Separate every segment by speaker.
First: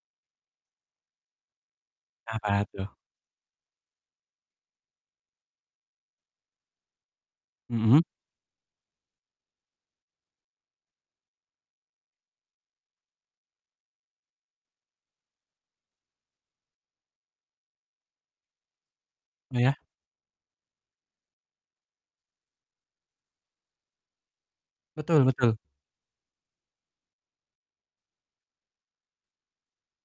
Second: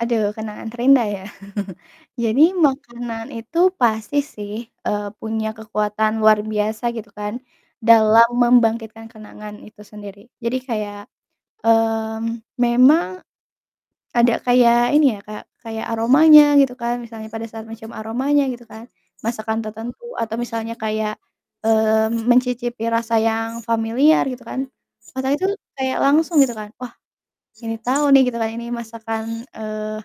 Speaker 1: Aduh, kenangan terindah ya. Jadi
Speaker 2: Apa tuh?
Speaker 1: makanan itu pasti sih, eee, punya kekuatan luar biasa gitu kan
Speaker 2: Mhm.
Speaker 1: dalam membangkitkan kenangan itu sendiri, jadi kayak, mmm, memang ada kayak ini ya Kak, kayak aromanya gitu kan, misalnya pada saat mencium aromanya gitu kan, masakan
Speaker 2: Iya.
Speaker 1: tertentu atau misalnya kayak, mmm, mencicipi rasa yang familiar gitu kan,
Speaker 2: Betul
Speaker 1: otak itu
Speaker 2: betul.
Speaker 1: kayak langsung gitu, kan wah, ini tahu nih gitu kan ini masakan, eee,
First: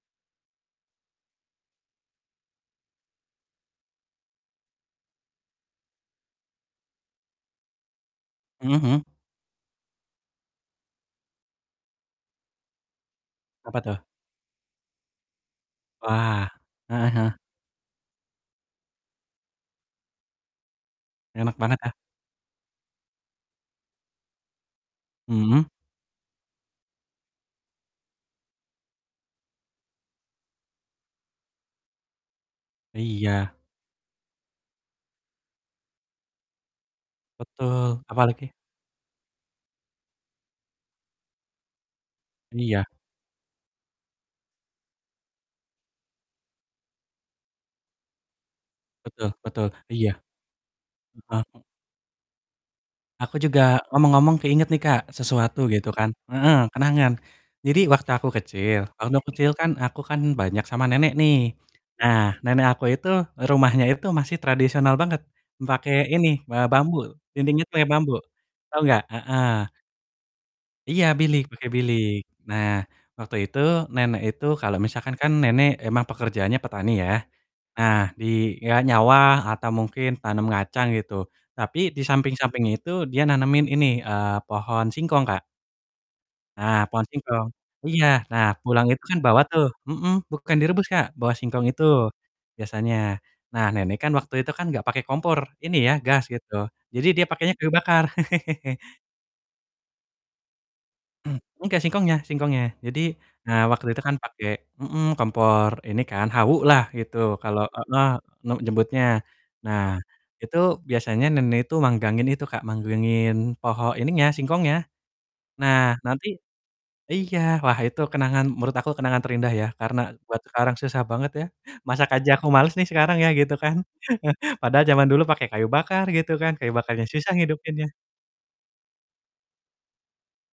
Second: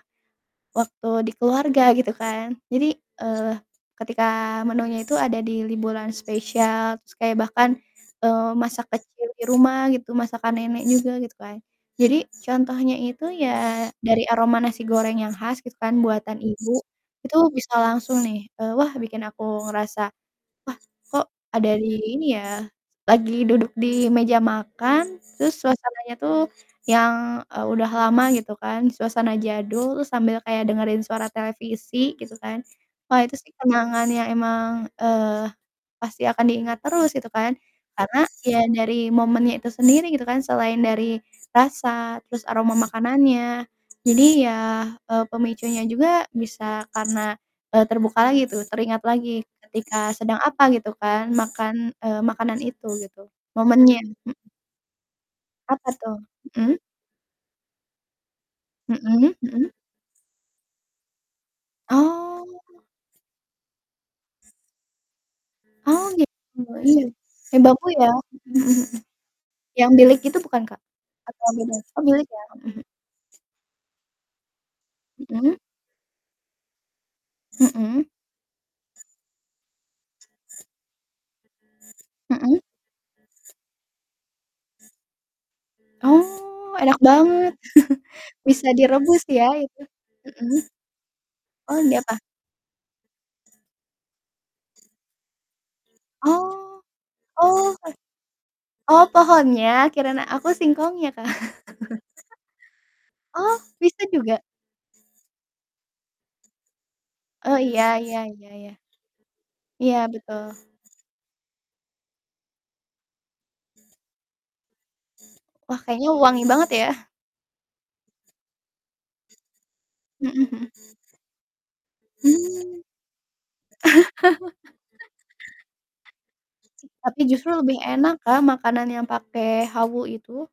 Speaker 1: waktu di keluarga gitu kan, jadi, eee, ketika menunya itu ada di liburan spesial, terus kayak bahkan, eee,
Speaker 2: Mhm
Speaker 1: masak
Speaker 2: mhm.
Speaker 1: kecil di rumah gitu, masakan nenek juga gitu kan. Jadi contohnya itu
Speaker 2: Apa
Speaker 1: ya
Speaker 2: tuh?
Speaker 1: dari aroma nasi goreng yang khas gitu kan buatan
Speaker 2: Wah,
Speaker 1: ibu,
Speaker 2: heeh heeh.
Speaker 1: itu bisa langsung nih, eee, wah bikin aku ngerasa wah kok
Speaker 2: Enak
Speaker 1: ada
Speaker 2: banget kah?
Speaker 1: di ini ya, lagi duduk di meja makan terus
Speaker 2: Mhm.
Speaker 1: suasananya tuh yang, eee, udah lama gitu kan suasana jadul, sambil kayak dengerin suara televisi gitu kan, wah, itu
Speaker 2: Iya.
Speaker 1: sih kenangan yang emang, eee, pasti akan diingat terus gitu kan.
Speaker 2: Betul,
Speaker 1: Karena
Speaker 2: apalagi
Speaker 1: ya dari momennya itu sendiri gitu kan selain dari rasa, terus aroma
Speaker 2: Iya.
Speaker 1: makanannya, jadi ya, eee, pemicunya juga bisa karena, eee, terbuka lagi tuh teringat
Speaker 2: Betul
Speaker 1: lagi
Speaker 2: betul, iya.
Speaker 1: ketika sedang apa gitu kan,
Speaker 2: Heeh.
Speaker 1: makan eee, makanan itu gitu
Speaker 2: Aku juga
Speaker 1: momennya.
Speaker 2: ngomong-ngomong
Speaker 1: Mhm.
Speaker 2: keinget nih Kak, sesuatu gitu
Speaker 1: Apa
Speaker 2: kan
Speaker 1: tuh?
Speaker 2: heeh,
Speaker 1: Mhm.
Speaker 2: kenangan. Jadi waktu aku kecil, waktu
Speaker 1: Mhm
Speaker 2: kecil kan
Speaker 1: mhm.
Speaker 2: aku kan banyak sama nenek nih. Nah nenek
Speaker 1: Oh.
Speaker 2: aku itu, rumahnya itu masih tradisional banget, pake
Speaker 1: Oh,
Speaker 2: ini,
Speaker 1: gitu,
Speaker 2: be bambu,
Speaker 1: iya. Pake
Speaker 2: dindingnya pake
Speaker 1: bambu ya,
Speaker 2: bambu,
Speaker 1: mhm
Speaker 2: tau
Speaker 1: mhm.
Speaker 2: gak? Heeh.
Speaker 1: Yang bilik gitu bukan Kak?
Speaker 2: Iya bilik,
Speaker 1: Atau
Speaker 2: pake
Speaker 1: beda? Oh,
Speaker 2: bilik.
Speaker 1: bilik ya
Speaker 2: Nah,
Speaker 1: mhm mhm.
Speaker 2: waktu itu nenek itu kalau misalkan kan
Speaker 1: Mhm.
Speaker 2: nenek emang pekerjaannya petani ya. Nah,
Speaker 1: Mhm.
Speaker 2: dia nyawah atau mungkin tanam kacang gitu, tapi di
Speaker 1: Mhm.
Speaker 2: samping-samping itu dia nanemin ini, eee, pohon singkong Kak.
Speaker 1: Oh,
Speaker 2: Nah,
Speaker 1: enak
Speaker 2: pohon singkong.
Speaker 1: banget
Speaker 2: Iya, nah
Speaker 1: bisa
Speaker 2: pulang itu kan
Speaker 1: direbus
Speaker 2: bawa
Speaker 1: ya
Speaker 2: tuh
Speaker 1: itu?
Speaker 2: mhm, bukan
Speaker 1: Mhm.
Speaker 2: direbus Kak, bawa singkong
Speaker 1: Oh,
Speaker 2: itu
Speaker 1: di apa?
Speaker 2: biasanya. Nah nenek kan waktu itu kan gak pakai kompor ini ya, gas gitu,
Speaker 1: Oh.
Speaker 2: jadi dia pakainya kayu
Speaker 1: Oh.
Speaker 2: bakar.
Speaker 1: Oh, pohonnya kirain aku singkongnya Kak.
Speaker 2: Enggak, singkongnya singkongnya jadi,
Speaker 1: Oh,
Speaker 2: eee, waktu itu
Speaker 1: bisa
Speaker 2: kan
Speaker 1: juga?
Speaker 2: pakai mhm, kompor ini kan, hawu lah gitu
Speaker 1: Oh,
Speaker 2: kalau
Speaker 1: iya
Speaker 2: heeh,
Speaker 1: iya iya
Speaker 2: nem
Speaker 1: iya.
Speaker 2: nyebutnya. Nah,
Speaker 1: Iya,
Speaker 2: itu
Speaker 1: betul.
Speaker 2: biasanya nenek itu manggangin itu Kak, manggangin pohon ininya, singkongnya.
Speaker 1: Wah,
Speaker 2: Nah
Speaker 1: kayaknya
Speaker 2: nanti
Speaker 1: wangi banget ya?
Speaker 2: iya, wah itu kenangan menurut aku kenangan terindah ya, karena buat
Speaker 1: Mhm mhm.
Speaker 2: sekarang susah banget ya, masak aja aku males
Speaker 1: Hmm.
Speaker 2: nih sekarang ya gitu kan, padahal zaman dulu pakai kayu bakar gitu kan, kayu
Speaker 1: [unintelligible]
Speaker 2: bakarnya
Speaker 1: Tapi
Speaker 2: susah
Speaker 1: justru lebih
Speaker 2: ngidupinnya.
Speaker 1: enak Kak, makanan yang pakai hawu itu.